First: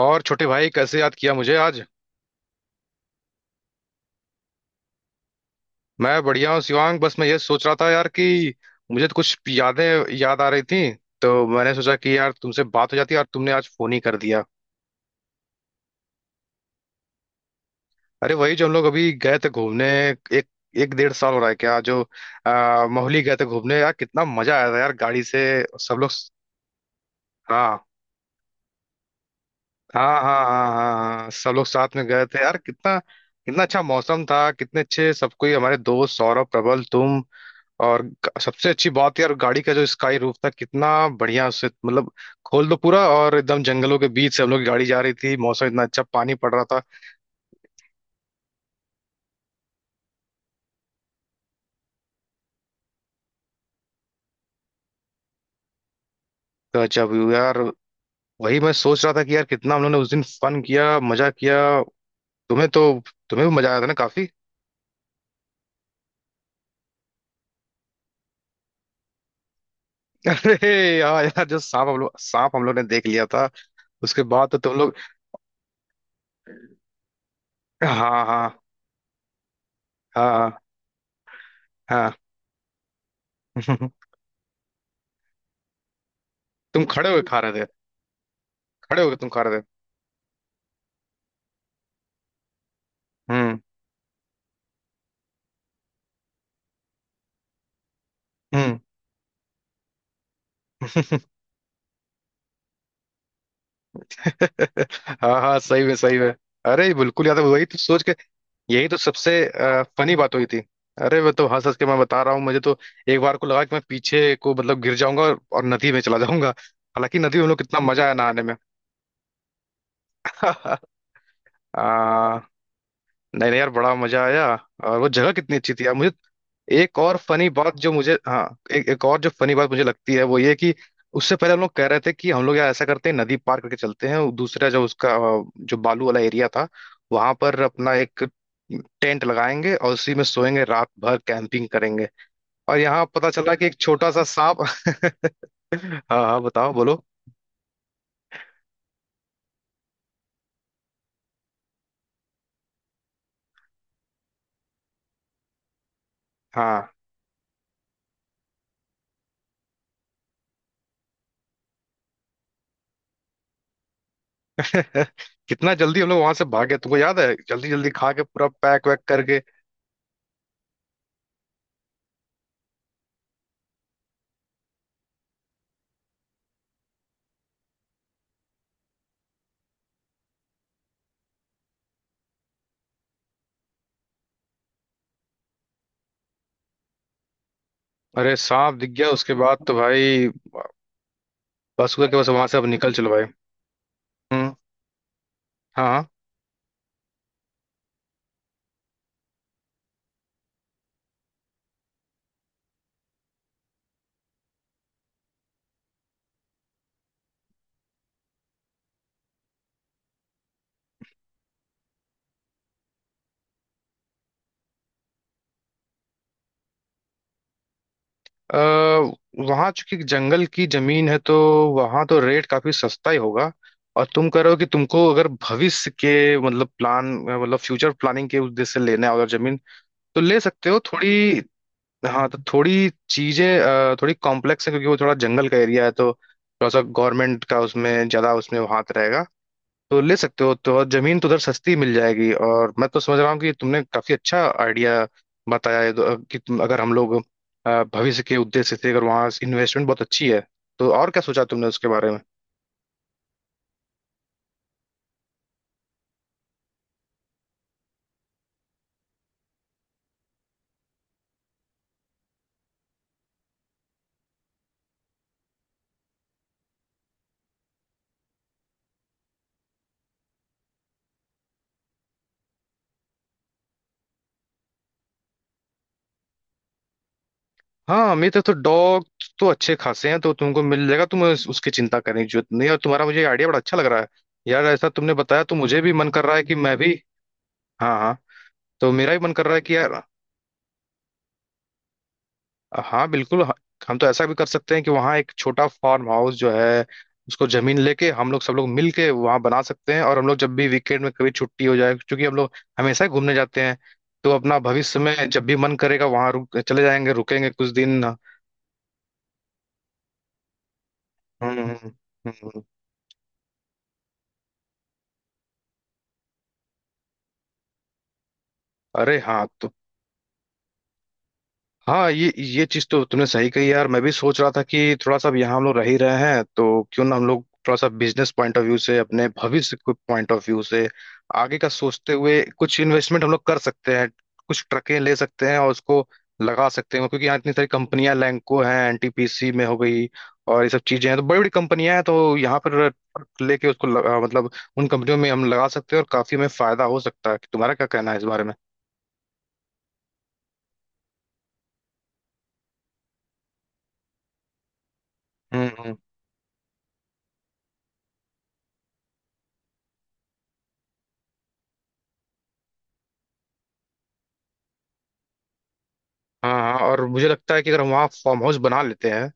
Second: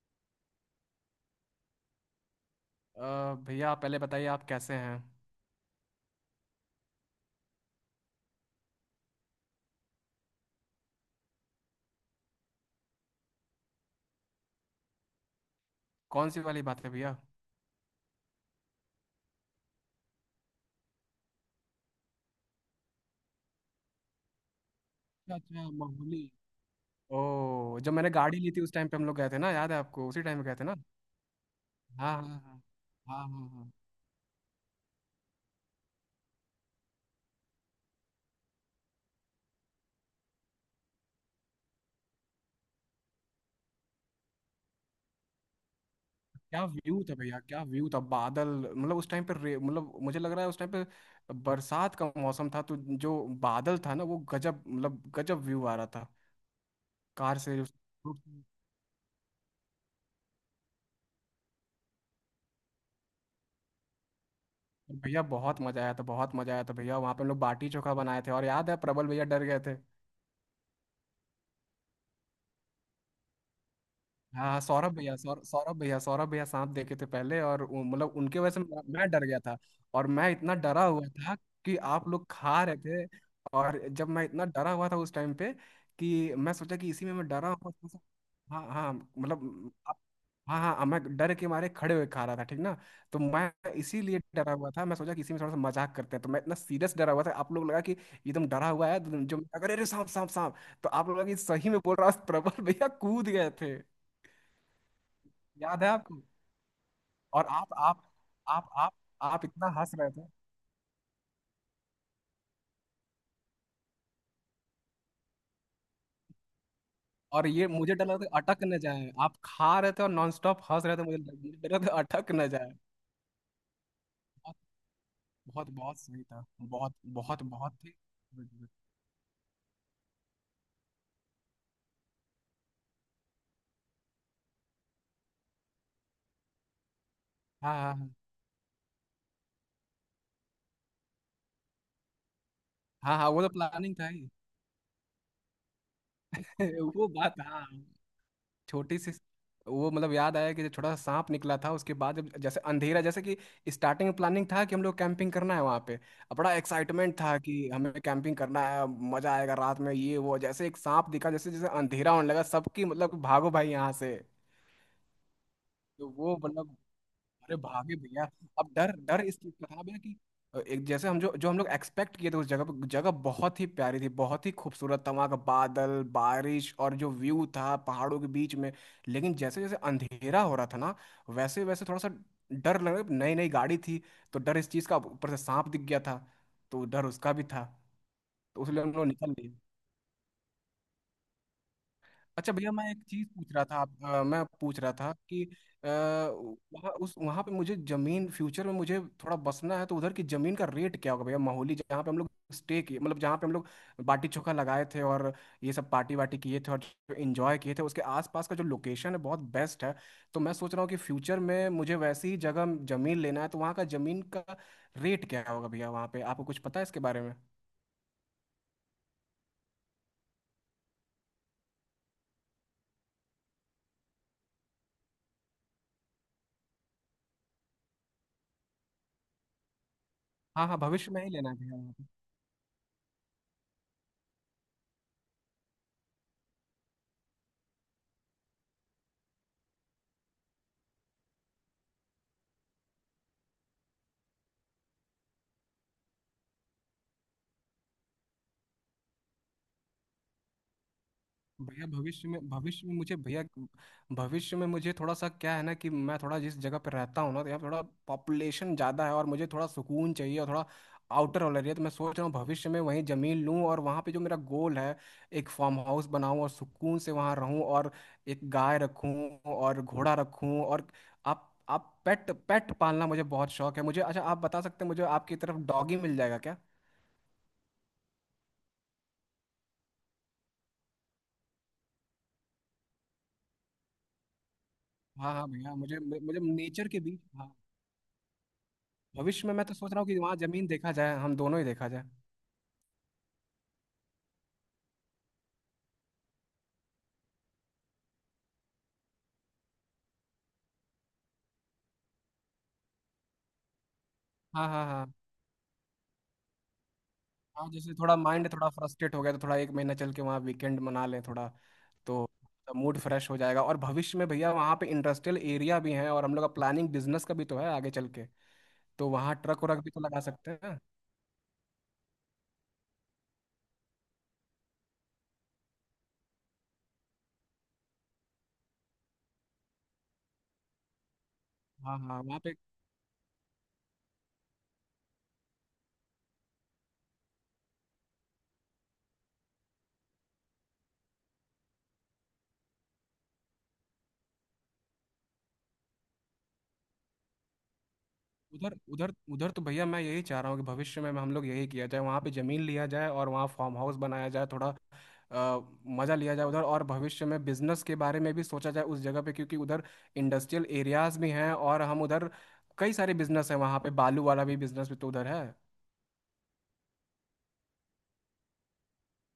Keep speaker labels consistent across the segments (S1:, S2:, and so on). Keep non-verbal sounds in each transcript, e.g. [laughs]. S1: और छोटे भाई कैसे याद किया मुझे आज।
S2: भैया आप पहले बताइए, आप कैसे हैं।
S1: मैं बढ़िया हूँ शिवांग। बस मैं ये सोच रहा था यार कि मुझे तो कुछ यादें याद आ रही थी, तो मैंने सोचा कि यार तुमसे बात हो जाती है, और तुमने आज फोन ही कर दिया।
S2: कौन सी वाली बात है भैया?
S1: अरे वही जो हम लोग अभी गए थे घूमने, एक एक डेढ़ साल हो रहा है क्या जो मोहाली गए थे घूमने, यार कितना मजा आया था यार, गाड़ी
S2: अच्छा
S1: से
S2: अच्छा,
S1: सब लोग।
S2: माहुली।
S1: हाँ,
S2: ओ, जब मैंने गाड़ी ली थी उस टाइम पे हम लोग गए थे ना, याद है आपको?
S1: हाँ,
S2: उसी
S1: हाँ,
S2: टाइम पे गए थे
S1: हाँ,
S2: ना।
S1: हाँ, हाँ, सब लोग साथ में
S2: हाँ
S1: गए थे
S2: हाँ
S1: यार,
S2: हाँ
S1: कितना
S2: हाँ हाँ
S1: कितना
S2: हाँ।
S1: अच्छा मौसम था, कितने अच्छे सब कोई हमारे दोस्त सौरभ, प्रबल, तुम। और सबसे अच्छी बात यार, गाड़ी का जो स्काई रूफ था, कितना बढ़िया, उससे मतलब खोल दो पूरा और एकदम जंगलों के बीच से हम लोग की गाड़ी जा रही थी, मौसम इतना अच्छा, पानी पड़ रहा
S2: क्या
S1: था।
S2: व्यू था भैया, क्या व्यू था, बादल। मतलब उस टाइम पे मतलब मुझे लग रहा है उस टाइम पे बरसात का मौसम था, तो जो बादल था ना वो गजब, मतलब गजब व्यू आ रहा था
S1: गजब
S2: कार
S1: यार।
S2: से
S1: वही मैं सोच रहा था कि यार कितना हम लोगों ने उस दिन फन किया, मजा किया, तुम्हें तो तुम्हें भी मजा आया था ना काफी।
S2: भैया बहुत मजा आया था, बहुत मजा आया था भैया, वहाँ पे हम लोग बाटी चोखा बनाए थे और याद है प्रबल भैया डर गए थे।
S1: [laughs] अरे यार यार, जो सांप हम लोग ने देख लिया था उसके बाद
S2: हाँ
S1: तो
S2: हाँ,
S1: तुम
S2: सौरभ
S1: लोग।
S2: भैया सौर सौरभ भैया सांप देखे थे पहले, और मतलब
S1: हाँ,
S2: उनके वजह से
S1: हाँ,
S2: मैं डर गया था। और मैं इतना
S1: हाँ,
S2: डरा हुआ था कि आप
S1: हाँ।
S2: लोग खा रहे थे। और
S1: [laughs]
S2: जब मैं इतना डरा हुआ था उस टाइम पे, कि मैं सोचा
S1: तुम
S2: कि इसी
S1: खड़े
S2: में
S1: होके
S2: मैं
S1: खा
S2: डरा
S1: रहे थे,
S2: हुआ था तो हाँ हाँ
S1: खड़े होके तुम खा रहे थे।
S2: मतलब हाँ हाँ, मैं डर के मारे खड़े हुए खा रहा था, ठीक ना। तो मैं
S1: हम्म।
S2: इसीलिए डरा हुआ था, मैं सोचा कि इसी में थोड़ा सा मजाक करते हैं, तो मैं इतना सीरियस डरा हुआ था आप लोग लगा कि एकदम डरा
S1: हम्म।
S2: हुआ है, तो जो अरे अरे सांप सांप सांप। तो आप लोग लगा
S1: [laughs]
S2: कि सही में बोल रहा है, प्रबल भैया कूद गए थे।
S1: [laughs] हाँ, हाँ,
S2: याद
S1: सही
S2: है
S1: में, सही
S2: आपको?
S1: में। अरे बिल्कुल याद है,
S2: और
S1: वही तो सोच के
S2: आप
S1: यही
S2: आप
S1: तो सबसे
S2: आप इतना हंस रहे
S1: फनी
S2: थे।
S1: बात हुई थी। अरे वो तो हंस हंस के मैं बता रहा हूँ, मुझे तो एक बार को लगा कि मैं पीछे को मतलब गिर जाऊंगा, और नदी में चला जाऊंगा, हालांकि नदी में
S2: और
S1: हम लोग,
S2: ये
S1: कितना
S2: मुझे
S1: मजा
S2: डर
S1: आया
S2: लग रहा था
S1: नहाने में।
S2: अटक न जाए, आप खा रहे थे और नॉन स्टॉप हंस
S1: [laughs]
S2: रहे थे, मुझे डर रहा था अटक
S1: आ,
S2: न जाए।
S1: नहीं नहीं यार, बड़ा मजा आया।
S2: बहुत।
S1: और वो जगह कितनी
S2: बहुत
S1: अच्छी थी यार
S2: बहुत
S1: मुझे।
S2: सही था, बहुत
S1: एक और
S2: बहुत
S1: फनी
S2: बहुत
S1: बात जो
S2: थी।
S1: मुझे, हाँ। एक एक और जो फनी बात मुझे लगती है वो ये कि उससे पहले हम लोग कह रहे थे कि हम लोग यार ऐसा करते हैं नदी पार करके चलते हैं, और दूसरा जो उसका, जो बालू वाला एरिया था, वहां पर
S2: हाँ
S1: अपना
S2: हाँ हाँ
S1: एक टेंट लगाएंगे और उसी में सोएंगे रात भर, कैंपिंग करेंगे। और यहाँ
S2: हाँ हाँ,
S1: पता
S2: वो तो
S1: चला कि एक
S2: प्लानिंग था
S1: छोटा सा
S2: ही।
S1: सांप। [laughs] हाँ, हाँ, बताओ,
S2: [laughs]
S1: बोलो,
S2: वो बात, हाँ, छोटी सी। वो, मतलब याद आया कि जो छोटा सा सांप निकला था उसके बाद, जब जैसे अंधेरा, जैसे कि स्टार्टिंग में प्लानिंग था कि हम लोग कैंपिंग करना है वहाँ पे, अब बड़ा
S1: हाँ।
S2: एक्साइटमेंट था कि हमें कैंपिंग करना है, मजा आएगा रात में ये वो, जैसे एक सांप दिखा, जैसे जैसे अंधेरा होने लगा सबकी मतलब भागो भाई यहाँ से।
S1: कितना जल्दी हम
S2: तो
S1: लोग वहां
S2: वो,
S1: से भागे,
S2: मतलब
S1: तुमको याद है,
S2: अरे
S1: जल्दी जल्दी
S2: भागे
S1: खा के
S2: भैया।
S1: पूरा
S2: अब
S1: पैक
S2: डर
S1: वैक
S2: डर इस
S1: करके।
S2: चीज का था ना भैया कि एक जैसे हम जो जो हम लोग एक्सपेक्ट किए थे उस जगह पे, जगह बहुत ही प्यारी थी, बहुत ही खूबसूरत था वहाँ का बादल बारिश और जो व्यू था पहाड़ों के बीच में। लेकिन जैसे जैसे अंधेरा हो रहा था ना, वैसे वैसे थोड़ा सा डर लग रहा, नई नई गाड़ी थी, तो डर इस चीज का, ऊपर से सांप दिख गया था तो डर उसका भी था।
S1: अरे
S2: तो
S1: सांप
S2: उसलिए
S1: दिख
S2: हम लोग
S1: गया,
S2: निकल
S1: उसके
S2: लिए।
S1: बाद तो भाई बस हुआ कि बस वहां
S2: अच्छा
S1: से अब
S2: भैया, मैं
S1: निकल
S2: एक
S1: चलो भाई।
S2: चीज पूछ रहा था आप, मैं
S1: हम्म,
S2: पूछ रहा था कि
S1: हाँ।
S2: वहाँ उस वहाँ पे मुझे जमीन फ्यूचर में मुझे थोड़ा बसना है, तो उधर की जमीन का रेट क्या होगा भैया? माहौली जहाँ पे हम लोग स्टे किए, मतलब जहाँ पे हम लोग बाटी चोखा लगाए थे और ये सब पार्टी वाटी किए थे और जो एंजॉय किए थे, उसके आसपास का जो लोकेशन है बहुत बेस्ट है। तो मैं सोच रहा हूँ कि फ्यूचर में मुझे वैसी ही जगह जमीन लेना है, तो वहाँ का जमीन का रेट क्या होगा भैया? वहाँ पे आपको कुछ पता है इसके बारे में?
S1: अः वहां चूंकि जंगल की जमीन है तो वहां तो रेट काफी सस्ता ही होगा। और तुम कह रहे हो कि तुमको अगर भविष्य के मतलब प्लान, मतलब फ्यूचर प्लानिंग के उद्देश्य से लेना है अगर जमीन, तो ले
S2: हाँ
S1: सकते
S2: हाँ,
S1: हो
S2: भविष्य में ही
S1: थोड़ी।
S2: लेना है भैया।
S1: हाँ तो थोड़ी चीजें थोड़ी कॉम्प्लेक्स है, क्योंकि वो थोड़ा जंगल का एरिया है, तो थोड़ा सा गवर्नमेंट का उसमें ज्यादा, उसमें हाथ रहेगा। तो ले सकते हो तो, और जमीन तो उधर सस्ती मिल जाएगी, और मैं तो समझ रहा हूँ कि तुमने काफी अच्छा आइडिया बताया है तो, कि तुम अगर हम लोग भविष्य के उद्देश्य से, अगर वहाँ इन्वेस्टमेंट बहुत अच्छी है तो, और क्या सोचा तुमने
S2: भैया
S1: उसके बारे में?
S2: भविष्य में मुझे भैया, भविष्य में मुझे थोड़ा सा क्या है ना कि मैं थोड़ा जिस जगह पर रहता हूँ ना, तो यहाँ पे थोड़ा पॉपुलेशन ज़्यादा है और मुझे थोड़ा सुकून चाहिए और थोड़ा आउटर वाला एरिया, तो मैं सोच रहा हूँ भविष्य में वहीं ज़मीन लूँ और वहाँ पे जो मेरा गोल है, एक फार्म हाउस बनाऊँ और सुकून से वहाँ रहूँ, और एक गाय रखूँ और घोड़ा रखूँ, और आप पेट पेट पालना मुझे बहुत शौक है। मुझे, अच्छा, आप बता सकते हैं मुझे, आपकी तरफ डॉगी मिल जाएगा क्या?
S1: हाँ, मेरे तो डॉग तो अच्छे खासे हैं तो तुमको मिल जाएगा, उसकी चिंता करने की जरूरत नहीं है। और तुम्हारा मुझे आइडिया बड़ा अच्छा लग रहा है यार, ऐसा तुमने
S2: हाँ
S1: बताया
S2: हाँ
S1: तो
S2: भैया,
S1: मुझे भी
S2: मुझे
S1: मन कर रहा
S2: मुझे
S1: है कि मैं
S2: नेचर
S1: भी,
S2: के बीच, हाँ।
S1: हाँ, हाँ, तो मेरा भी मन कर
S2: भविष्य में
S1: रहा है
S2: मैं तो
S1: कि
S2: सोच
S1: यार,
S2: रहा हूँ कि वहाँ जमीन देखा जाए, हम दोनों ही देखा जाए।
S1: हाँ बिल्कुल। हम तो ऐसा भी कर सकते हैं कि वहाँ एक छोटा फार्म हाउस जो है उसको जमीन लेके हम लोग सब लोग मिल के वहाँ बना सकते हैं, और हम लोग जब भी वीकेंड में कभी छुट्टी हो जाए, क्योंकि हम लोग हमेशा ही घूमने जाते हैं, तो अपना
S2: हाँ हाँ
S1: भविष्य
S2: हाँ
S1: में जब भी मन करेगा वहाँ रुक, चले जाएंगे, रुकेंगे कुछ
S2: हाँ, जैसे
S1: दिन।
S2: थोड़ा माइंड थोड़ा फ्रस्ट्रेट हो गया तो थोड़ा एक महीना चल के वहाँ वीकेंड मना लें थोड़ा,
S1: हम्म,
S2: तो
S1: हम्म।
S2: मूड फ्रेश हो जाएगा। और भविष्य में भैया वहाँ पे इंडस्ट्रियल एरिया भी है और हम लोग का प्लानिंग बिजनेस का भी तो है आगे चल के, तो
S1: अरे
S2: वहाँ
S1: हाँ,
S2: ट्रक
S1: तो
S2: व्रक भी तो लगा सकते हैं।
S1: हाँ ये चीज तो तुमने सही कही यार, मैं भी सोच रहा था कि थोड़ा सा अब यहाँ हम लोग रह ही रहे हैं तो क्यों ना हम लोग थोड़ा सा बिजनेस पॉइंट ऑफ व्यू से, अपने भविष्य के पॉइंट ऑफ व्यू से आगे का
S2: हाँ
S1: सोचते
S2: हाँ
S1: हुए
S2: वहाँ पे,
S1: कुछ इन्वेस्टमेंट हम लोग कर सकते हैं, कुछ ट्रकें ले सकते हैं और उसको लगा सकते हैं, क्योंकि यहाँ इतनी सारी कंपनियां लैंको हैं, एनटीपीसी में हो गई, और ये सब चीजें हैं, तो बड़ी बड़ी कंपनियां हैं तो यहाँ पर ट्रक लेके मतलब उन कंपनियों में हम लगा सकते हैं और काफी हमें फायदा हो सकता है, तुम्हारा क्या कहना है इस बारे में?
S2: उधर उधर उधर तो भैया मैं यही चाह रहा हूँ कि भविष्य में हम लोग यही किया जाए, वहाँ पे जमीन लिया जाए और वहाँ फार्म हाउस बनाया जाए, थोड़ा अ,
S1: हम्म।
S2: मजा लिया जाए उधर, और भविष्य में बिजनेस के बारे में भी सोचा जाए उस जगह पे, क्योंकि उधर इंडस्ट्रियल एरियाज भी हैं, और हम उधर कई सारे बिजनेस हैं वहाँ पे, बालू वाला भी बिजनेस भी तो उधर है।
S1: हाँ, हाँ, और मुझे लगता है कि अगर हम वहाँ फार्म हाउस बना लेते हैं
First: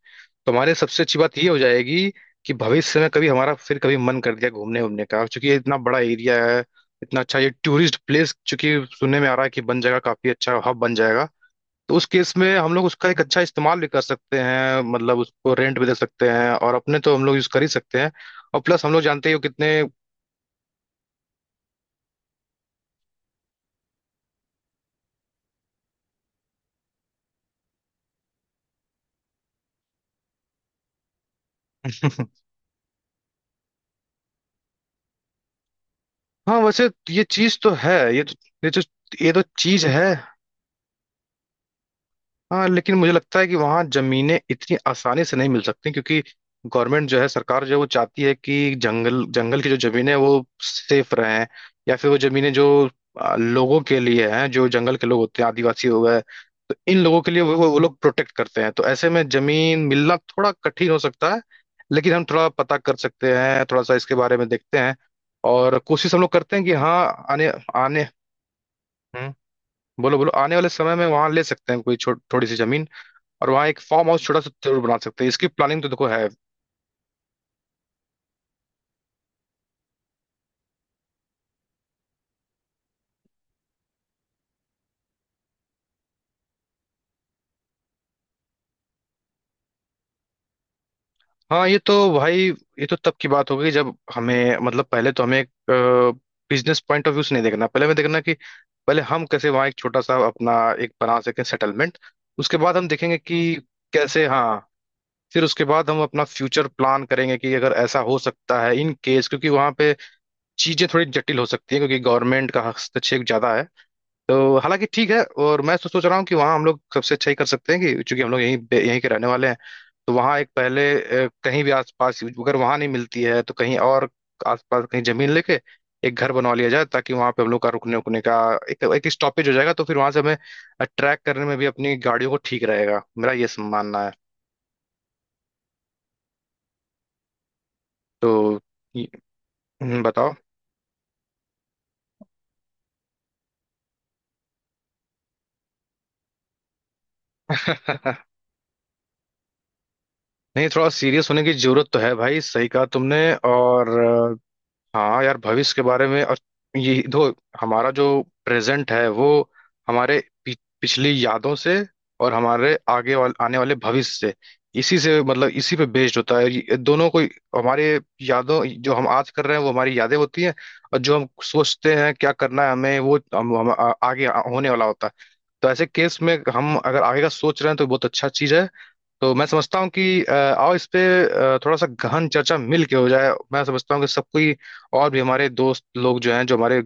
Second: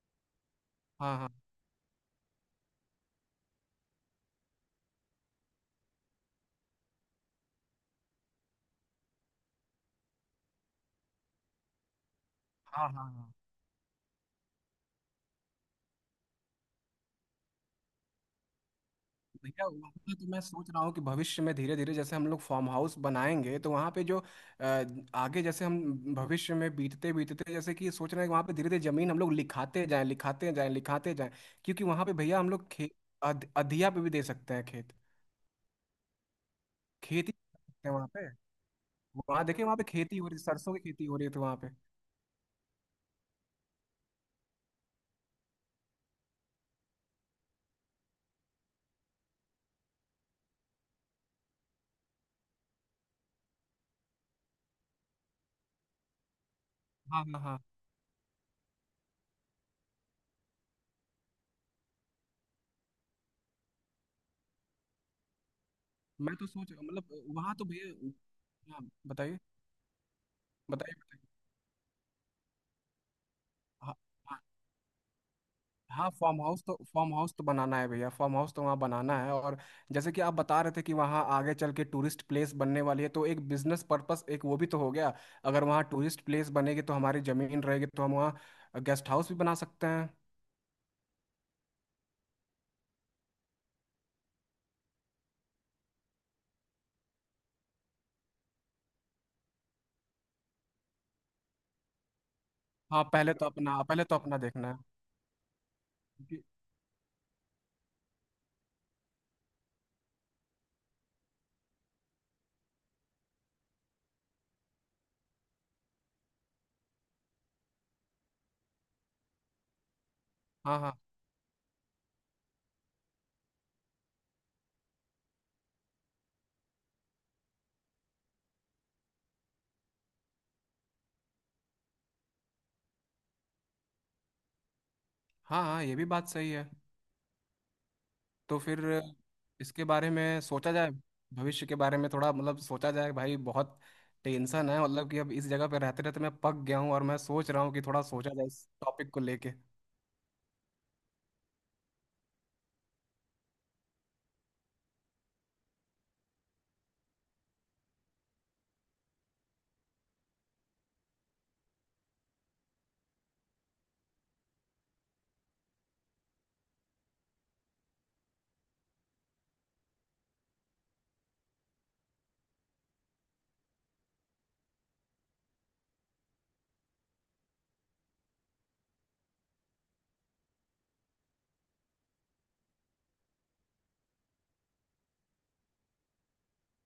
S1: तो हमारे सबसे
S2: हाँ
S1: अच्छी
S2: हाँ
S1: बात ये हो जाएगी कि भविष्य में कभी हमारा फिर कभी मन कर दिया घूमने, घूमने का, क्योंकि ये इतना बड़ा एरिया है, इतना अच्छा ये टूरिस्ट प्लेस चूंकि सुनने में आ रहा है कि बन जाएगा, काफी अच्छा हब बन जाएगा। तो उस केस में हम लोग
S2: हाँ
S1: उसका
S2: हाँ
S1: एक
S2: हाँ
S1: अच्छा इस्तेमाल भी कर सकते हैं, मतलब उसको रेंट भी दे सकते हैं और अपने तो हम लोग यूज कर ही सकते हैं, और प्लस हम लोग जानते ही हो
S2: भैया,
S1: कितने।
S2: वहाँ तो मैं सोच रहा हूँ कि भविष्य में धीरे धीरे जैसे हम लोग फार्म हाउस बनाएंगे, तो वहाँ पे जो आगे जैसे हम भविष्य में बीतते बीतते जैसे कि सोच रहे हैं कि वहाँ पे धीरे धीरे जमीन हम लोग लिखाते जाएं लिखाते जाएं लिखाते जाएं, क्योंकि वहाँ पे भैया
S1: [laughs]
S2: हम लोग खेत अधिया पे भी दे सकते हैं, खेत
S1: हाँ, वैसे ये
S2: खेती
S1: चीज
S2: कर
S1: तो
S2: सकते हैं
S1: है,
S2: वहाँ पे।
S1: ये तो ये तो
S2: वहाँ देखिए, वहाँ पे
S1: चीज है।
S2: खेती हो रही, सरसों की खेती हो रही थी वहाँ पे।
S1: हाँ, लेकिन मुझे लगता है कि वहाँ जमीनें इतनी आसानी से नहीं मिल सकती, क्योंकि गवर्नमेंट जो है, सरकार जो है, वो चाहती है कि जंगल, जंगल की जो जमीनें हैं, वो सेफ रहें, या फिर वो जमीनें जो लोगों के लिए हैं, जो जंगल के लोग होते हैं आदिवासी हो गए, तो इन लोगों
S2: हाँ
S1: के
S2: हाँ
S1: लिए वो
S2: हाँ,
S1: वो वो लोग प्रोटेक्ट करते हैं, तो ऐसे में जमीन मिलना थोड़ा कठिन हो सकता है। लेकिन हम थोड़ा पता कर सकते हैं, थोड़ा सा इसके बारे में देखते हैं, और कोशिश हम लोग
S2: मैं तो
S1: करते हैं कि,
S2: सोच
S1: हाँ
S2: मतलब,
S1: आने,
S2: वहाँ तो
S1: आने,
S2: भैया, हाँ
S1: हम्म,
S2: बताइए
S1: बोलो, बोलो, आने वाले समय
S2: बताइए
S1: में
S2: बताइए।
S1: वहाँ ले सकते हैं कोई थोड़ी सी जमीन, और वहाँ एक
S2: हाँ
S1: फार्म हाउस छोटा सा जरूर बना सकते हैं, इसकी प्लानिंग तो देखो
S2: हाँ,
S1: है।
S2: फार्म हाउस तो बनाना है भैया, फार्म हाउस तो वहाँ बनाना है, और जैसे कि आप बता रहे थे कि वहाँ आगे चल के टूरिस्ट प्लेस बनने वाली है, तो एक बिजनेस पर्पस, एक वो भी तो हो गया। अगर वहाँ टूरिस्ट प्लेस बनेगी तो हमारी जमीन रहेगी, तो हम वहाँ गेस्ट हाउस भी बना सकते हैं।
S1: हाँ ये तो भाई, ये तो तब की बात हो गई जब हमें मतलब पहले तो हमें एक बिजनेस पॉइंट ऑफ व्यू से नहीं देखना, पहले हमें देखना कि पहले हम कैसे वहाँ एक छोटा सा अपना एक बना सकें सेटलमेंट, उसके बाद हम
S2: हाँ,
S1: देखेंगे
S2: पहले तो
S1: कि
S2: अपना पहले तो
S1: कैसे,
S2: अपना
S1: हाँ,
S2: देखना है।
S1: फिर उसके बाद हम अपना
S2: क्योंकि-
S1: फ्यूचर प्लान करेंगे कि अगर ऐसा हो सकता है इन केस, क्योंकि वहाँ पे चीजें थोड़ी जटिल हो सकती हैं क्योंकि गवर्नमेंट का हस्तक्षेप ज्यादा है, तो हालांकि ठीक है, और मैं तो सोच रहा हूँ कि वहाँ हम लोग सबसे अच्छा ही कर सकते हैं कि चूंकि हम लोग यहीं यहीं के रहने वाले हैं, तो वहाँ एक
S2: हाँ
S1: पहले,
S2: हाँ
S1: कहीं भी आसपास, अगर वहाँ नहीं मिलती है तो कहीं और आसपास कहीं जमीन लेके एक घर बनवा लिया जाए, ताकि वहाँ पे हम लोग का रुकने उकने का एक एक स्टॉपेज हो जाएगा, तो फिर वहाँ से हमें ट्रैक करने में भी अपनी गाड़ियों को ठीक रहेगा, मेरा ये मानना है।
S2: हाँ हाँ, ये भी बात सही है, तो
S1: तो
S2: फिर
S1: ये-
S2: इसके बारे
S1: बताओ।
S2: में सोचा जाए, भविष्य के बारे में थोड़ा मतलब सोचा जाए भाई। बहुत टेंशन है, मतलब कि अब इस जगह पे रहते रहते मैं पक गया हूँ और मैं सोच रहा हूँ कि थोड़ा सोचा
S1: [laughs]
S2: जाए इस टॉपिक को लेके।
S1: नहीं, थोड़ा सीरियस होने की जरूरत तो है भाई, सही कहा तुमने। और हाँ यार भविष्य के बारे में, और ये दो, हमारा जो प्रेजेंट है वो हमारे पि, पिछली यादों से और हमारे आने वाले भविष्य से, इसी से मतलब इसी पे बेस्ड होता है, ये दोनों को हमारे, यादों जो हम आज कर रहे हैं वो हमारी यादें होती हैं, और जो हम सोचते हैं क्या करना है हमें, वो हम आगे होने वाला होता है। तो ऐसे केस में हम अगर आगे का सोच रहे हैं तो बहुत अच्छा चीज है, तो मैं समझता हूँ कि आओ इस पे थोड़ा सा गहन चर्चा मिल के हो जाए। मैं समझता हूँ कि सब कोई और भी हमारे दोस्त लोग जो हैं, जो हमारे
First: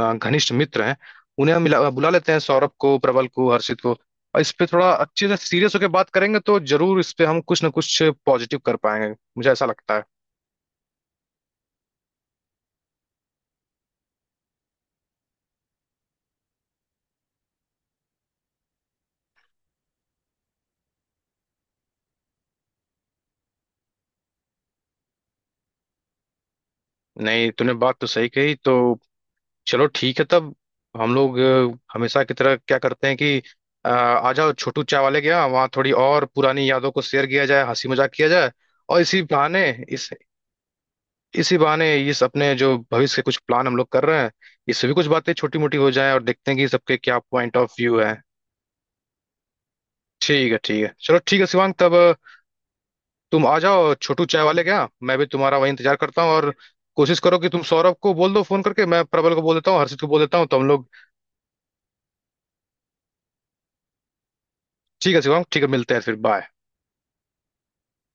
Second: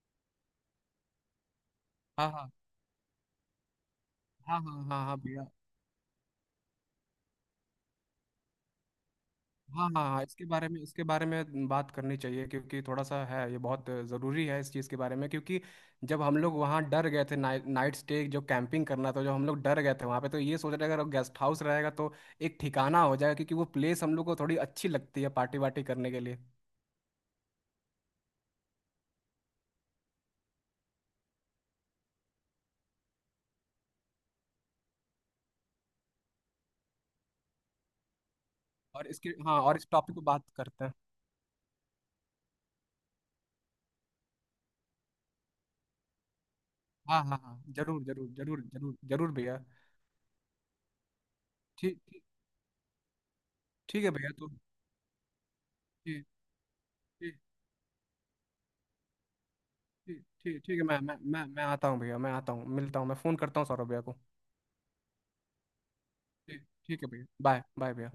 S1: घनिष्ठ मित्र हैं, उन्हें हम मिला बुला
S2: हाँ
S1: लेते हैं,
S2: हाँ
S1: सौरभ को, प्रबल को, हर्षित को, और इस
S2: हाँ
S1: पे
S2: हाँ
S1: थोड़ा
S2: हाँ हाँ
S1: अच्छे से
S2: भैया।
S1: सीरियस होकर बात करेंगे तो जरूर इस पे हम कुछ ना कुछ पॉजिटिव कर पाएंगे, मुझे ऐसा
S2: हाँ
S1: लगता है।
S2: हाँ, इसके बारे में बात करनी चाहिए, क्योंकि थोड़ा सा है, ये बहुत ज़रूरी है इस चीज़ के बारे में, क्योंकि जब हम लोग वहाँ डर गए थे, नाइट नाइट स्टे जो कैंपिंग करना था, जो हम लोग डर गए थे वहाँ पे, तो ये सोच रहे अगर गेस्ट हाउस रहेगा तो एक ठिकाना हो जाएगा, क्योंकि वो प्लेस हम लोग को थोड़ी अच्छी लगती है पार्टी वार्टी करने के लिए।
S1: नहीं, तूने बात तो सही कही, तो चलो ठीक है तब, हम लोग हमेशा की तरह क्या करते हैं कि आ जाओ छोटू चाय वाले के यहाँ, वहाँ थोड़ी और पुरानी यादों को शेयर किया जाए, हंसी मजाक किया जाए, और
S2: और इसके, हाँ, और इस टॉपिक पे बात करते हैं।
S1: इसी बहाने इस अपने जो भविष्य के कुछ प्लान हम लोग कर रहे हैं इससे भी कुछ बातें छोटी मोटी हो जाए, और देखते हैं कि सबके क्या
S2: हाँ हाँ
S1: पॉइंट
S2: हाँ
S1: ऑफ व्यू
S2: जरूर
S1: है।
S2: जरूर जरूर जरूर जरूर भैया।
S1: ठीक है, ठीक है, चलो ठीक है शिवांग तब,
S2: ठीक ठीक
S1: तुम आ जाओ
S2: ठीक है
S1: छोटू
S2: भैया,
S1: चाय
S2: तो
S1: वाले के यहाँ, मैं भी तुम्हारा वही इंतजार करता
S2: ठीक
S1: हूँ, और कोशिश करो
S2: ठीक
S1: कि तुम सौरभ को बोल दो फोन करके, मैं प्रबल को बोल देता हूँ, हर्षित को बोल
S2: ठीक
S1: देता हूँ, तो
S2: ठीक
S1: हम
S2: ठीक है,
S1: लोग,
S2: मैं आता हूँ भैया, मैं आता हूँ, मिलता हूँ, मैं फ़ोन करता हूँ सौरभ भैया को।
S1: ठीक है शिवांग, ठीक है मिलते हैं फिर, बाय।
S2: ठीक, ठीक है भैया, बाय बाय भैया।